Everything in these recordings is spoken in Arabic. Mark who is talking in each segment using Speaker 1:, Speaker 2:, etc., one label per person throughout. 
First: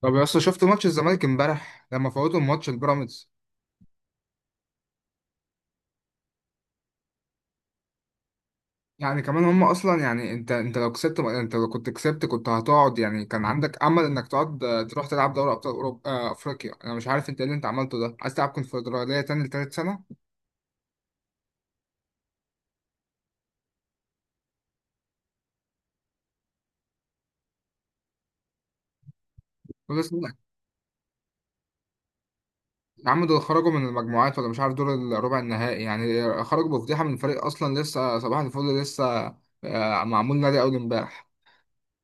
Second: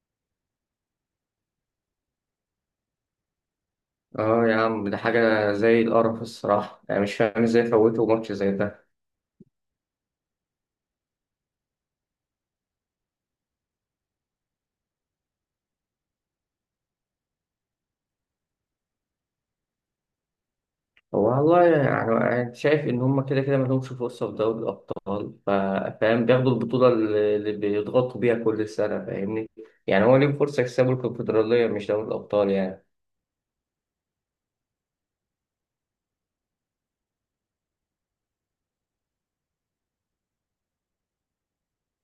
Speaker 1: طب يا اسطى، شفت ماتش الزمالك امبارح لما فوتوا الماتش البيراميدز؟
Speaker 2: اه يا عم، ده حاجة زي القرف الصراحة. يعني مش فاهم ازاي فوتوا ماتش زي ده.
Speaker 1: يعني كمان هم اصلا، يعني انت لو كنت كسبت كنت هتقعد. يعني كان عندك امل انك تقعد، تروح تلعب دوري ابطال اوروبا، افريقيا. انا مش عارف انت ايه اللي انت عملته ده، عايز تلعب كونفدراليه تاني لتالت سنه
Speaker 2: هو والله يعني أنا شايف إن هما كده كده ملهمش فرصة في دوري الأبطال. فاهم، بياخدوا البطولة اللي بيضغطوا بيها كل سنة. فاهمني؟
Speaker 1: ولا
Speaker 2: يعني هو ليهم
Speaker 1: سنة؟
Speaker 2: فرصة يكسبوا الكونفدرالية، مش دوري الأبطال يعني.
Speaker 1: يا عم، دول خرجوا من المجموعات ولا مش عارف، دول الربع النهائي، يعني خرجوا بفضيحه من فريق اصلا لسه صباح الفل لسه. معمول نادي اول امبارح.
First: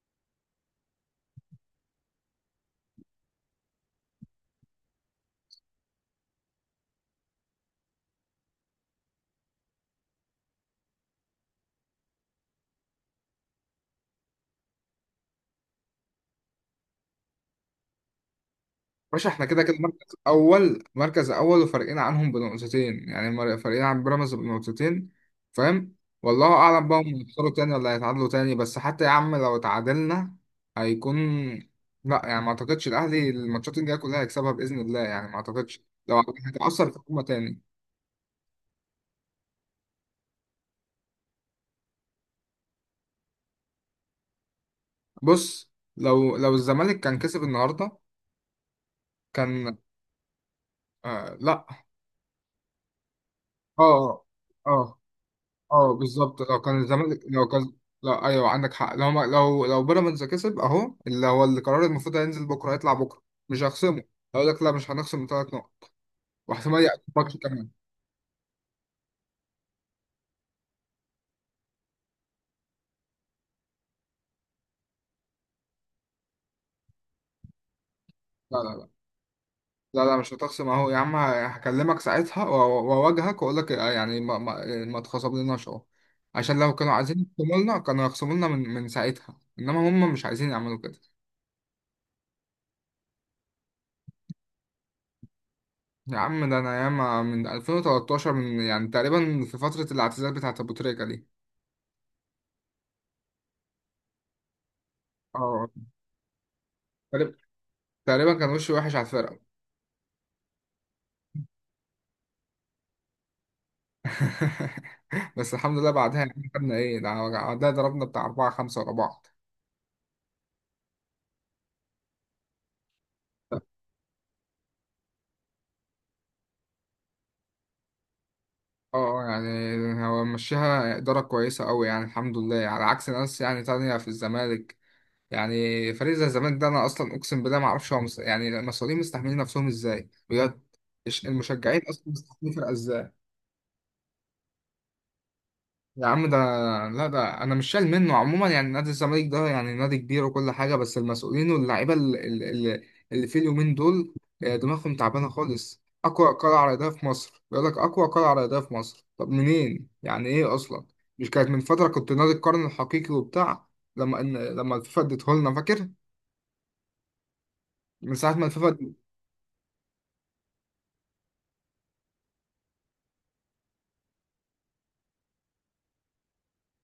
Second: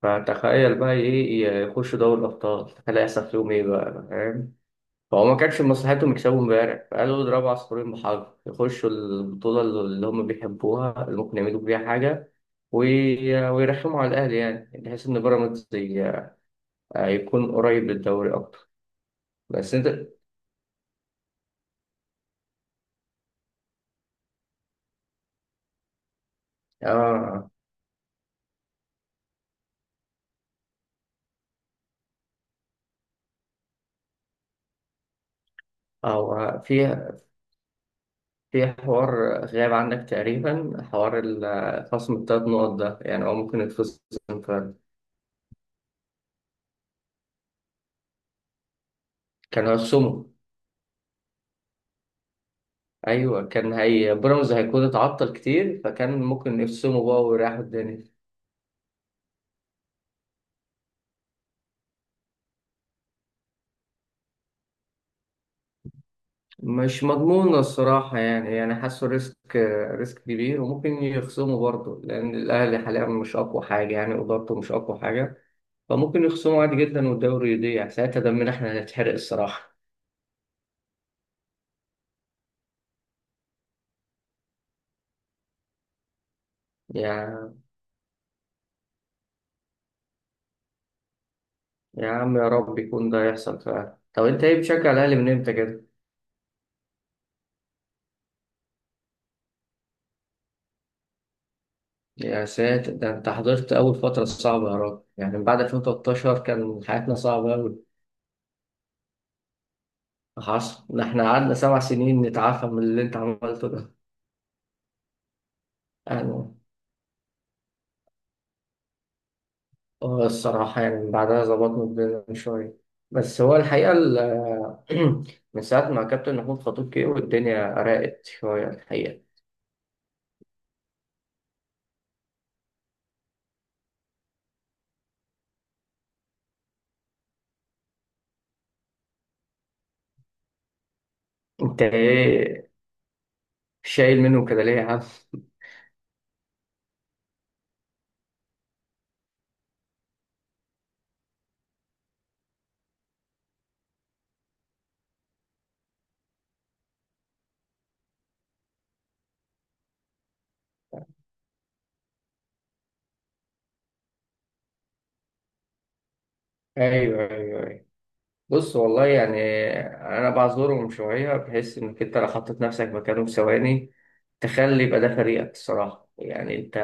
Speaker 2: فتخيل بقى إيه يخشوا دوري الأبطال، تخيل هيحصل فيهم إيه بقى. فاهم؟ فهو ما كانش من مصلحتهم يكسبوا امبارح، فقالوا اضربوا عصفورين بحجر، يخشوا البطولة اللي هم بيحبوها اللي ممكن يعملوا بيها حاجة. ويرخموا على الأهلي، يعني بحيث إن بيراميدز يكون قريب للدوري أكتر.
Speaker 1: باشا، احنا كده
Speaker 2: بس
Speaker 1: كده
Speaker 2: أنت.
Speaker 1: مركز اول، مركز اول، وفارقين عنهم بنقطتين، يعني فارقين عن بيراميدز بنقطتين. فاهم. والله اعلم بقى، هم يخسروا
Speaker 2: آه
Speaker 1: تاني ولا هيتعادلوا تاني؟ بس حتى يا عم لو اتعادلنا هيكون... لا، يعني ما اعتقدش الاهلي الماتشات الجايه كلها هيكسبها باذن الله، يعني ما اعتقدش لو
Speaker 2: هو
Speaker 1: هيتاثر
Speaker 2: في
Speaker 1: في هجمه تاني.
Speaker 2: في حوار غاب عنك تقريبا، حوار خصم التلات نقط ده. يعني هو ممكن يتخصم فعلا،
Speaker 1: بص، لو الزمالك كان كسب النهارده
Speaker 2: كان
Speaker 1: كان...
Speaker 2: هيخصمه.
Speaker 1: آه لا.
Speaker 2: أيوه، كان هي
Speaker 1: اه
Speaker 2: بيراميدز هيكون
Speaker 1: اه
Speaker 2: اتعطل كتير،
Speaker 1: اه،
Speaker 2: فكان
Speaker 1: بالظبط
Speaker 2: ممكن
Speaker 1: لو كان
Speaker 2: يخصموا
Speaker 1: الزمالك،
Speaker 2: بقى
Speaker 1: لو
Speaker 2: ويريحوا
Speaker 1: كان.
Speaker 2: الدنيا.
Speaker 1: لو ايوه عندك حق. لو ما... لو بيراميدز كسب اهو، اللي هو القرار المفروض هينزل بكره، هيطلع بكره مش هخصمه. هقول لك لا، مش هنخصم ثلاث نقط، واحتمال يعطيك
Speaker 2: مش
Speaker 1: ماتش
Speaker 2: مضمونة
Speaker 1: كمان.
Speaker 2: الصراحة يعني، يعني حاسه ريسك. ريسك كبير، وممكن يخصموا برضه لأن الأهلي حاليا مش أقوى حاجة، يعني إدارته مش أقوى حاجة. فممكن يخصموا عادي جدا والدوري يضيع ساعتها، دمنا
Speaker 1: لا
Speaker 2: إحنا
Speaker 1: لا لا،
Speaker 2: هنتحرق الصراحة.
Speaker 1: لا لا مش هتخصم اهو. يا عم، هكلمك ساعتها واواجهك واقول لك، يعني ما تخصملناش اهو. عشان لو كانوا
Speaker 2: يا
Speaker 1: عايزين يخصموا لنا كانوا يخصموا لنا من ساعتها، انما هم مش عايزين يعملوا كده.
Speaker 2: يا عم، يا رب يكون ده يحصل فعلا. طب أنت إيه بتشجع الأهلي من إمتى كده؟
Speaker 1: يا عم ده انا ياما من 2013، من يعني تقريبا في فتره الاعتزال بتاعت ابو تريكه دي.
Speaker 2: يا ساتر، ده أنت حضرت أول فترة صعبة يا راجل. يعني من بعد
Speaker 1: اه،
Speaker 2: 2013 كان حياتنا صعبة أوي.
Speaker 1: تقريبا كان وشه وحش على الفرقة.
Speaker 2: حصل ده، إحنا قعدنا سبع سنين نتعافى من اللي أنت عملته ده.
Speaker 1: بس الحمد لله بعدها يعني
Speaker 2: يعني
Speaker 1: خدنا ايه ده، بعدها ضربنا بتاع أربعة خمسة ورا بعض.
Speaker 2: اه، الصراحة يعني بعدها ظبطنا الدنيا من شوية. بس هو
Speaker 1: اه.
Speaker 2: الحقيقة من ساعة ما كابتن محمود خطيب جه والدنيا راقت شوية الحقيقة.
Speaker 1: يعني هو مشيها إدارة كويسة أوي، يعني الحمد لله، على عكس ناس يعني تانية في الزمالك. يعني فريق زي الزمالك ده، أنا أصلا أقسم بالله معرفش هو يعني المسؤولين مستحملين نفسهم إزاي بجد. المشجعين
Speaker 2: انت
Speaker 1: أصلا مستحملين
Speaker 2: ايه
Speaker 1: فرقة إزاي؟
Speaker 2: شايل منه كده ليه يا عم؟
Speaker 1: يا عم ده، لا ده انا مش شايل منه عموما. يعني نادي الزمالك ده يعني نادي كبير وكل حاجه، بس المسؤولين واللعيبه اللي في اليومين دول، دماغهم تعبانه خالص. اقوى قلعه رياضيه في مصر بيقول لك، اقوى قلعه رياضيه في مصر؟ طب منين؟ يعني ايه اصلا؟ مش كانت من فتره كنت نادي القرن الحقيقي وبتاع؟ لما لما الفيفا اديته لنا فاكر؟
Speaker 2: ايوه، ايوه.
Speaker 1: من ساعه ما
Speaker 2: بص
Speaker 1: الفيفا...
Speaker 2: والله يعني، انا بعذرهم شويه، بحيث انك انت لو حطيت نفسك مكانهم ثواني، تخلي يبقى ده فريقك الصراحه، يعني انت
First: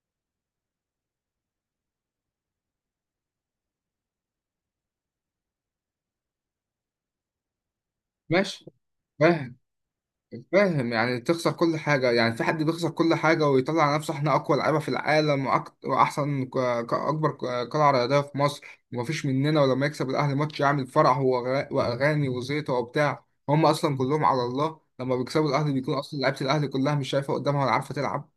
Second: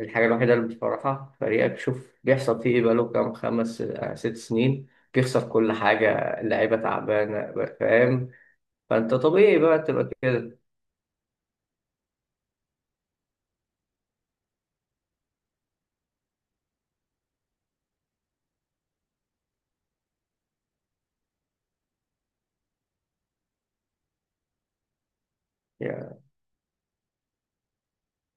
Speaker 2: الحاجه الوحيده اللي بتفرحها فريقك. شوف بيحصل فيه ايه، بقاله كام، خمس ست سنين بيخسر كل حاجه، اللعيبه تعبانه. فاهم؟
Speaker 1: ماشي.
Speaker 2: فانت طبيعي بقى تبقى كده.
Speaker 1: فاهم، يعني تخسر كل حاجة، يعني في حد بيخسر كل حاجة ويطلع على نفسه احنا أقوى لعيبة في العالم، وأحسن أكبر قلعة رياضية في مصر ومفيش مننا؟ ولما يكسب الأهلي ماتش يعمل فرح وأغاني وزيطة وبتاع. هم أصلا كلهم على الله، لما بيكسبوا الأهلي بيكون أصلا لعيبة الأهلي كلها مش شايفة قدامها ولا عارفة تلعب.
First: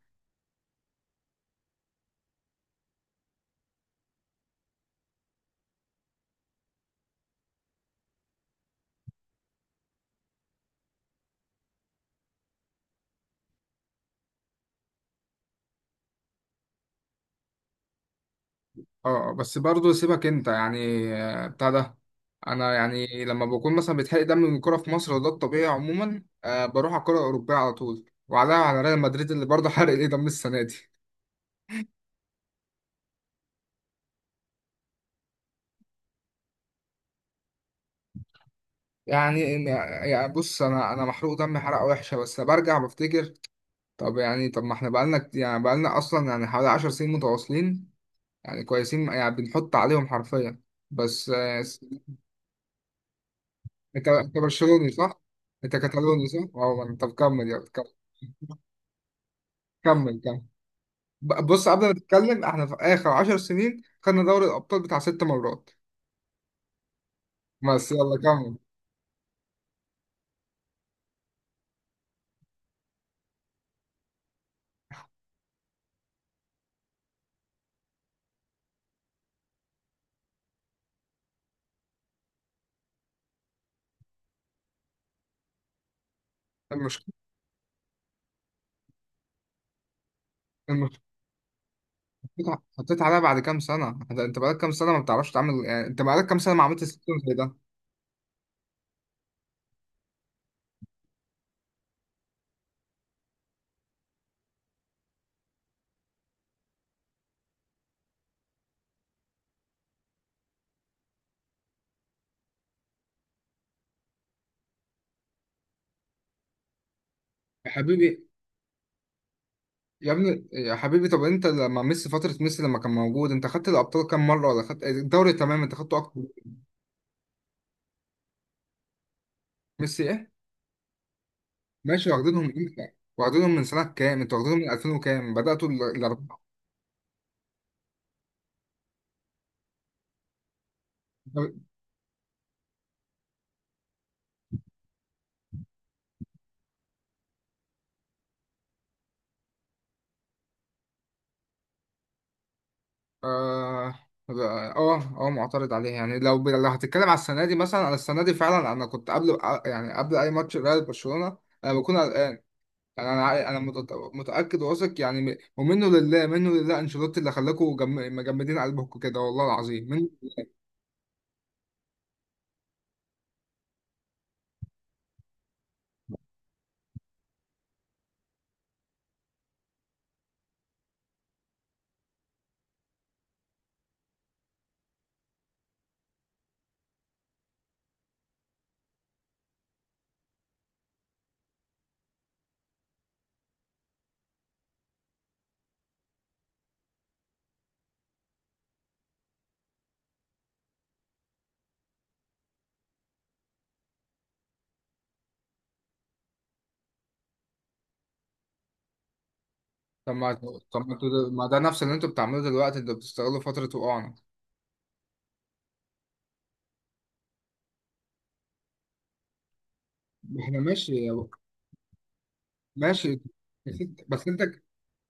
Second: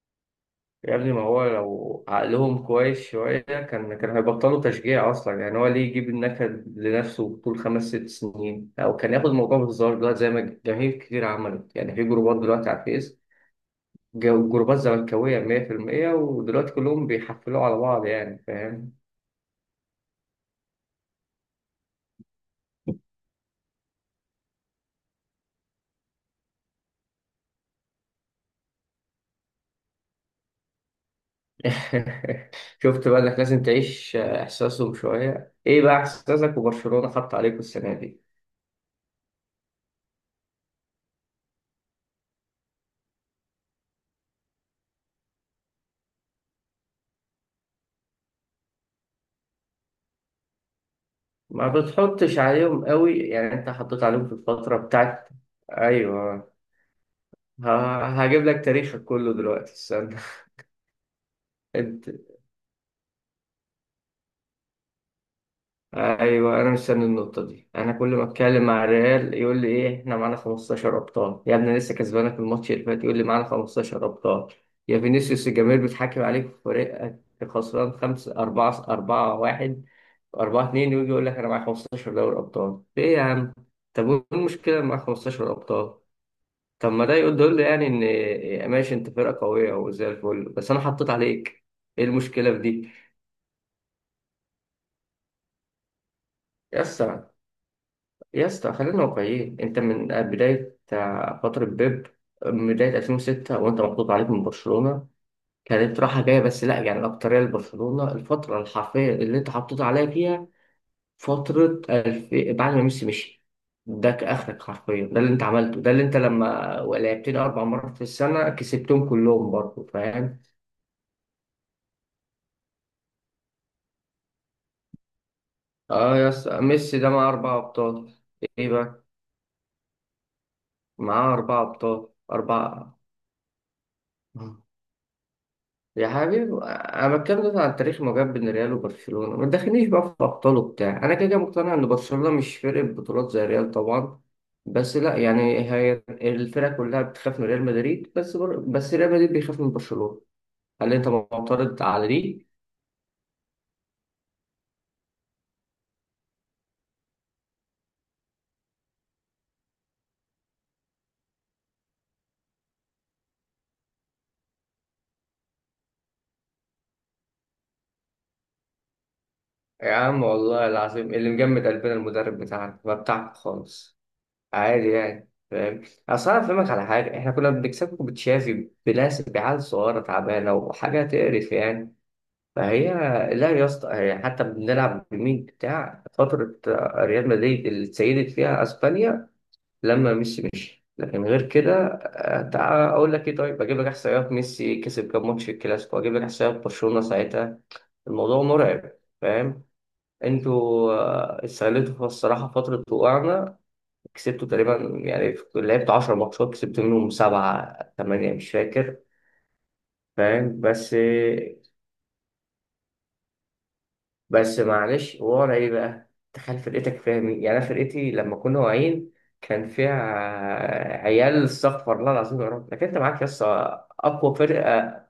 Speaker 2: يا ابني ما هو لو عقلهم كويس شوية كان، كان هيبطلوا تشجيع أصلا. يعني هو ليه يجيب النكد لنفسه طول خمس ست سنين، أو كان ياخد الموضوع بهزار دلوقتي زي ما جماهير كتير عملت، يعني في جروبات دلوقتي على الفيس. جروبات زملكاوية 100%، ودلوقتي كلهم بيحفلوا على بعض يعني. فاهم؟
Speaker 1: اه. بس برضه سيبك أنت، يعني بتاع ده. أنا يعني لما بكون مثلا بيتحرق دم من الكورة في مصر وده الطبيعي عموما، بروح على الكورة الأوروبية على طول وعليها، على ريال مدريد اللي برضه حرق ايه دم السنة دي.
Speaker 2: شفت بقى إنك لازم تعيش إحساسهم شوية؟ إيه بقى إحساسك وبرشلونة حط عليكم السنة دي؟
Speaker 1: يعني، يعني بص انا محروق دمي حرقه وحشه، بس برجع بفتكر. طب يعني، طب ما احنا بقالنا يعني بقالنا اصلا يعني حوالي 10 سنين متواصلين يعني كويسين، يعني بنحط عليهم حرفيا. بس
Speaker 2: ما بتحطش عليهم قوي، يعني أنت حطيت
Speaker 1: انت
Speaker 2: عليهم
Speaker 1: انت
Speaker 2: في الفترة
Speaker 1: برشلوني صح؟
Speaker 2: بتاعت،
Speaker 1: انت كتالوني صح؟
Speaker 2: ايوه.
Speaker 1: اه، طب كمل يلا كمل.
Speaker 2: هجيب لك تاريخك كله دلوقتي استنى.
Speaker 1: كمل كمل. بص، قبل ما
Speaker 2: انت،
Speaker 1: نتكلم احنا في اخر 10 سنين خدنا دوري الابطال بتاع ست مرات.
Speaker 2: ايوه، انا مستني النقطه دي.
Speaker 1: بس
Speaker 2: انا كل
Speaker 1: يلا
Speaker 2: ما
Speaker 1: كمل.
Speaker 2: اتكلم مع الريال يقول لي ايه، احنا معانا 15 ابطال. يا ابني لسه كسبانك الماتش اللي فات يقول لي معانا 15 ابطال. يا فينيسيوس، الجماهير بتحكم عليك في فريقك. خسران 5 4 4 1 4 2، ويجي يقول لك انا معايا 15 دوري ابطال. ايه يا عم؟ طب وايه المشكله إن معاك 15 ابطال؟ طب ما
Speaker 1: المشكله،
Speaker 2: ده يقول، ده يقول لي يعني ان ماشي انت فرقه قويه وزي الفل، بس انا
Speaker 1: المشكله،
Speaker 2: حطيت عليك. ايه
Speaker 1: حطيت،
Speaker 2: المشكله في دي؟
Speaker 1: حطيت عليها بعد كام سنه انت؟ أنت بقالك كام سنه ما بتعرفش تعمل، يعني انت بقالك كام سنه ما
Speaker 2: يا
Speaker 1: عملتش سيستم
Speaker 2: اسطى،
Speaker 1: زي ده.
Speaker 2: يا اسطى خلينا واقعيين، انت من بداية فترة بيب، من بداية 2006 وانت محطوط عليك من برشلونة. كانت راحة جاية بس لا يعني. الأكترية لبرشلونة، الفترة الحرفية اللي انت حطيت عليها فيها، بعد ما ميسي مشي، ده كآخرك حرفيا. ده اللي انت عملته، ده اللي انت لما لعبتني أربع
Speaker 1: يا
Speaker 2: مرات في
Speaker 1: حبيبي،
Speaker 2: السنة كسبتهم كلهم برضه.
Speaker 1: يا
Speaker 2: فاهم؟
Speaker 1: ابني يا حبيبي، طب انت لما ميسي، فترة ميسي لما كان موجود انت خدت الابطال كام مرة ولا خدت الدوري؟ تمام، انت خدته اكتر؟
Speaker 2: اه يا اسطى، ميسي ده معاه أربع أبطال. ايه بقى؟
Speaker 1: ميسي ايه؟
Speaker 2: معاه أربع أبطال،
Speaker 1: ماشي، واخدينهم امتى؟
Speaker 2: أربعة.
Speaker 1: واخدينهم من سنة كام؟ انت واخدينهم من 2000 وكام؟ بدأتوا
Speaker 2: يا
Speaker 1: الاربعة.
Speaker 2: حبيبي، انا بتكلم دلوقتي عن تاريخ ما بين ريال وبرشلونه، ما تدخلنيش بقى في ابطال وبتاع. انا كده كده
Speaker 1: طب-.
Speaker 2: مقتنع ان برشلونه مش فرقه بطولات زي ريال طبعا، بس لا يعني. هي الفرقه كلها بتخاف من ريال مدريد، بس ريال مدريد بيخاف من برشلونه. هل انت معترض على دي؟
Speaker 1: اه اه اه. معترض عليه. يعني لو لو هتتكلم على السنة دي مثلا، انا السنة دي فعلا انا كنت قبل، يعني قبل اي ماتش ريال برشلونة انا بكون قلقان. يعني انا انا متأكد واثق، يعني ومنه لله منه لله انشيلوتي اللي خلاكوا مجمدين قلبكم كده، والله العظيم.
Speaker 2: يا عم، والله العظيم اللي مجمد قلبنا المدرب بتاعنا، ما بتاعك خالص. عادي يعني. فاهم؟ اصل انا افهمك على حاجه، احنا كنا بنكسبكم بتشافي، بناس، بعيال صغيره تعبانه وحاجه تقرف يعني. فهي لا يا اسطى، هي حتى بنلعب بمين بتاع فترة ريال مدريد اللي اتسيدت فيها اسبانيا لما ميسي مشي. لكن غير كده تعال اقول لك ايه. طيب اجيب لك احصائيات ميسي كسب كام ماتش في الكلاسيكو، اجيب لك احصائيات برشلونة ساعتها. الموضوع مرعب. فاهم؟ انتوا استغلتوا الصراحة فترة وقعنا. كسبتوا تقريبا، يعني لعبت 10 ماتشات كسبت منهم سبعة ثمانية مش فاكر.
Speaker 1: طب ما
Speaker 2: فاهم
Speaker 1: طب ما
Speaker 2: بس؟
Speaker 1: انتوا ما ده نفس اللي انتوا بتعملوه دلوقتي، انتوا بتستغلوا فترة وقوعنا.
Speaker 2: بس معلش، ورا ايه بقى؟ تخيل فرقتك فيها مين، يعني انا فرقتي لما كنا واعيين كان فيها
Speaker 1: احنا ماشي يا-.
Speaker 2: عيال استغفر الله العظيم يا رب. لكن انت
Speaker 1: ماشي،
Speaker 2: معاك يس،
Speaker 1: بس
Speaker 2: اقوى
Speaker 1: انت.
Speaker 2: فرقه،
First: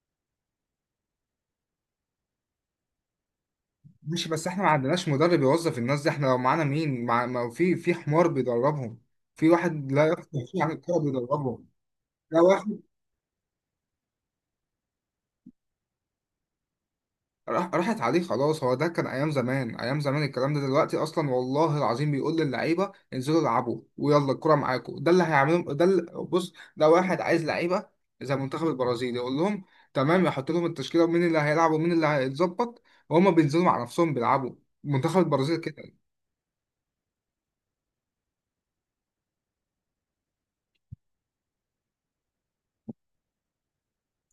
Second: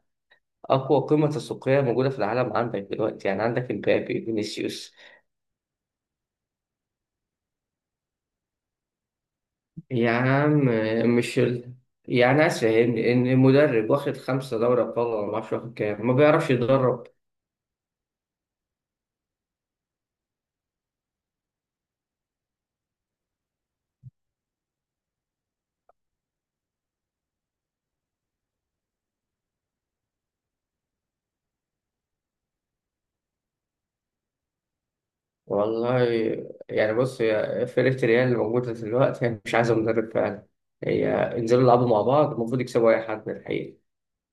Speaker 2: اقوى قيمه تسويقيه موجوده في العالم عندك دلوقتي، يعني عندك امبابي،
Speaker 1: ماشي، بس احنا ما
Speaker 2: فينيسيوس.
Speaker 1: عندناش مدرب يوظف الناس دي. احنا لو معانا مين، مع ما في، في حمار بيدربهم، في واحد لا
Speaker 2: يا
Speaker 1: يفقه شيء
Speaker 2: عم
Speaker 1: عن الكورة
Speaker 2: مش
Speaker 1: بيدربهم. لا،
Speaker 2: يعني عايز
Speaker 1: واحد
Speaker 2: فاهمني ان المدرب واخد خمسه دوري ابطال ولا ما اعرفش واخد كام، ما بيعرفش يدرب؟
Speaker 1: راح، راحت عليه خلاص. هو ده كان ايام زمان، ايام زمان الكلام ده. دلوقتي اصلا والله العظيم بيقول للعيبه انزلوا العبوا ويلا الكره معاكم، ده اللي هيعملهم، ده اللي، بص ده واحد عايز لعيبه زي منتخب البرازيل، يقول لهم تمام، يحط لهم التشكيله ومين اللي هيلعب ومين اللي هيتظبط، وهما بينزلوا مع نفسهم بيلعبوا. منتخب البرازيل كده.
Speaker 2: والله يعني بص، هي فرقة ريال اللي موجودة دلوقتي هي مش عايزة مدرب فعلا. هي انزلوا العبوا مع بعض المفروض يكسبوا أي حد من الحقيقة.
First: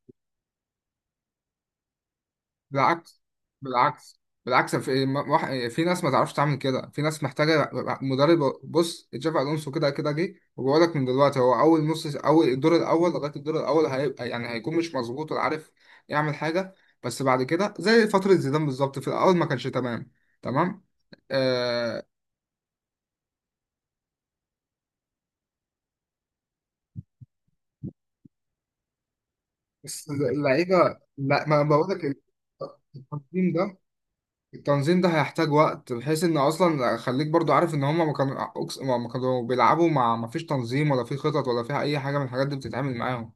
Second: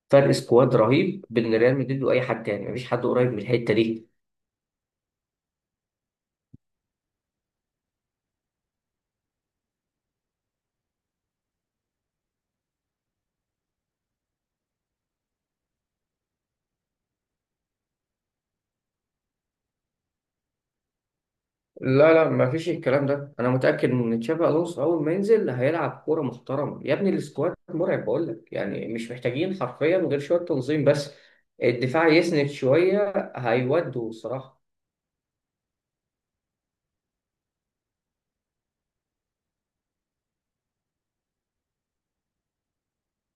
Speaker 2: فرق سكواد رهيب بين ريال مدريد وأي حد تاني، مفيش حد
Speaker 1: بالعكس،
Speaker 2: قريب من الحتة دي.
Speaker 1: بالعكس، بالعكس، في في ناس ما تعرفش تعمل كده، في ناس محتاجه مدرب. بص، تشافي الونسو كده كده جه، وبقول لك من دلوقتي هو اول نص، اول الدور الاول لغايه الدور الاول هيبقى، يعني هيكون مش مظبوط ولا عارف يعمل حاجه. بس بعد كده زي فتره زيدان بالظبط، في الاول ما كانش تمام. تمام. آه.
Speaker 2: لا لا، مفيش الكلام ده. أنا متأكد إن تشابي ألونسو أول ما ينزل هيلعب كورة محترمة يا ابني. السكواد مرعب بقول لك، يعني مش محتاجين حرفيا
Speaker 1: بس
Speaker 2: غير شوية تنظيم
Speaker 1: اللعيبه،
Speaker 2: بس.
Speaker 1: لا ما بقول لك،
Speaker 2: الدفاع يسند شوية
Speaker 1: التنظيم ده،
Speaker 2: هيودوا الصراحة.
Speaker 1: التنظيم ده هيحتاج وقت، بحيث ان اصلا خليك برضو عارف ان هما ما كانوا ما كانوا بيلعبوا، مع ما فيش تنظيم، ولا في خطط، ولا فيها اي حاجه من الحاجات دي بتتعامل معاهم.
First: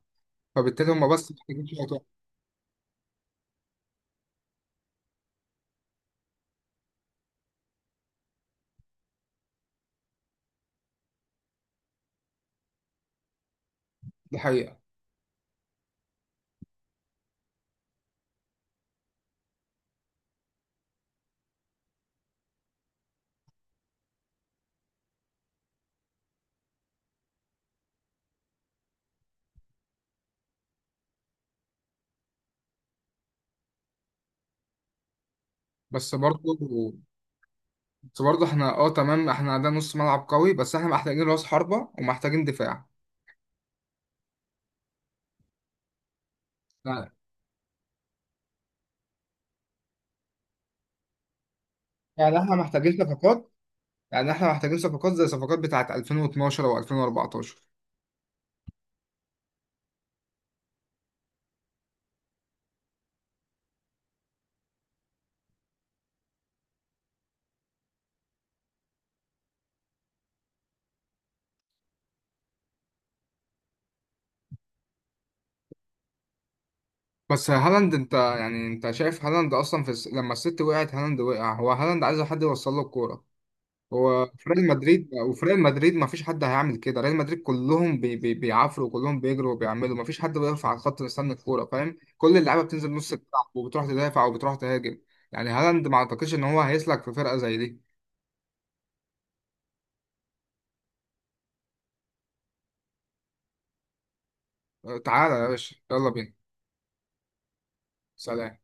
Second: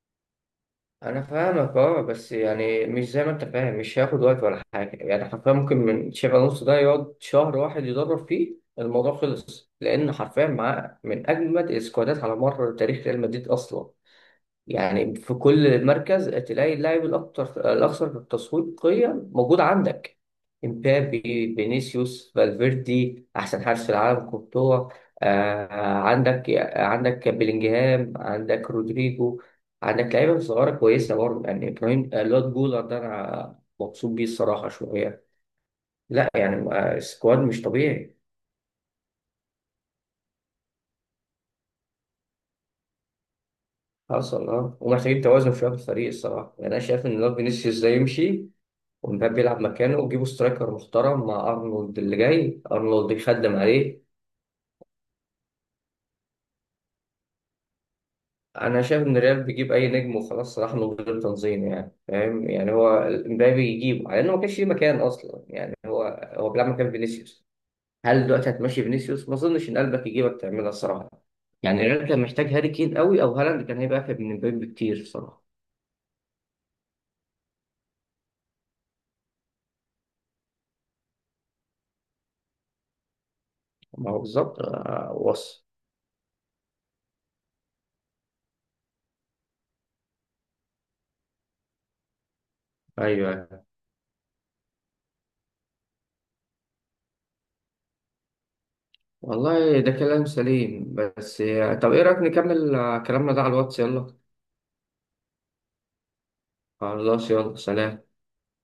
Speaker 1: فبالتالي هما
Speaker 2: انا
Speaker 1: بس محتاجين
Speaker 2: فاهمك
Speaker 1: شويه
Speaker 2: اه،
Speaker 1: وقت.
Speaker 2: بس يعني مش زي ما انت فاهم، مش هياخد وقت ولا حاجه. يعني حرفيا ممكن من شبه نص ده يقعد شهر واحد يدرب فيه، الموضوع خلص. لان حرفيا معاه من اجمد السكوادات على مر تاريخ ريال مدريد اصلا.
Speaker 1: دي حقيقه.
Speaker 2: يعني في كل مركز تلاقي اللاعب الأكثر تسويقيا موجود عندك. امبابي، فينيسيوس، فالفيردي، أحسن حارس في العالم كورتوا. آه، عندك عندك بيلينجهام، عندك رودريجو، عندك لعيبة صغيرة كويسة برضه، يعني إبراهيم، لوت جولر ده أنا مبسوط بيه الصراحة شوية.
Speaker 1: بس
Speaker 2: لا يعني
Speaker 1: برضو
Speaker 2: السكواد مش طبيعي.
Speaker 1: بس برضو احنا، اه تمام، احنا عندنا نص ملعب قوي بس احنا محتاجين راس حربه، ومحتاجين دفاع.
Speaker 2: حصل اه، ومحتاجين توازن شوية في الفريق الصراحة. يعني أنا شايف
Speaker 1: يعني،
Speaker 2: إن لوت فينيسيوس ده يمشي ومبابي يلعب مكانه، وتجيبوا سترايكر محترم. مع ارنولد اللي
Speaker 1: يعني احنا
Speaker 2: جاي،
Speaker 1: محتاجين
Speaker 2: ارنولد
Speaker 1: صفقات.
Speaker 2: يخدم عليه.
Speaker 1: يعني احنا محتاجين صفقات زي صفقات بتاعه 2012 او 2014.
Speaker 2: انا شايف ان الريال بيجيب اي نجم وخلاص صراحه من غير تنظيم. يعني فاهم، يعني هو مبابي يجيبه على انه ما كانش ليه مكان اصلا. يعني هو بيلعب مكان فينيسيوس. هل دلوقتي هتمشي فينيسيوس؟ ما اظنش ان قلبك يجيبك تعملها الصراحه. يعني الريال كان محتاج هاري كين قوي، او هالاند كان هيبقى افيد من مبابي بكتير الصراحه.
Speaker 1: بس هالاند، انت يعني انت شايف هالاند اصلا في لما الست وقعت هالاند وقع. هو هالاند عايز حد يوصل له الكوره.
Speaker 2: ما هو
Speaker 1: هو في
Speaker 2: بالظبط.
Speaker 1: ريال مدريد، وفي ريال
Speaker 2: وصف.
Speaker 1: مدريد ما فيش حد هيعمل كده. ريال مدريد كلهم بي بي بيعافروا، كلهم بيجروا وبيعملوا، ما فيش حد بيقف على الخط مستني الكوره. فاهم؟ كل اللعيبه بتنزل نص
Speaker 2: ايوه،
Speaker 1: الملعب
Speaker 2: أيوة.
Speaker 1: وبتروح تدافع وبتروح تهاجم. يعني هالاند ما اعتقدش ان هو هيسلك في فرقه زي دي.
Speaker 2: والله ده كلام سليم، بس طب ايه رايك نكمل كلامنا ده على الواتس، يلا.
Speaker 1: أه، تعالى يا باشا يلا بينا.
Speaker 2: خلاص يلا، سلام.
Speaker 1: سلام.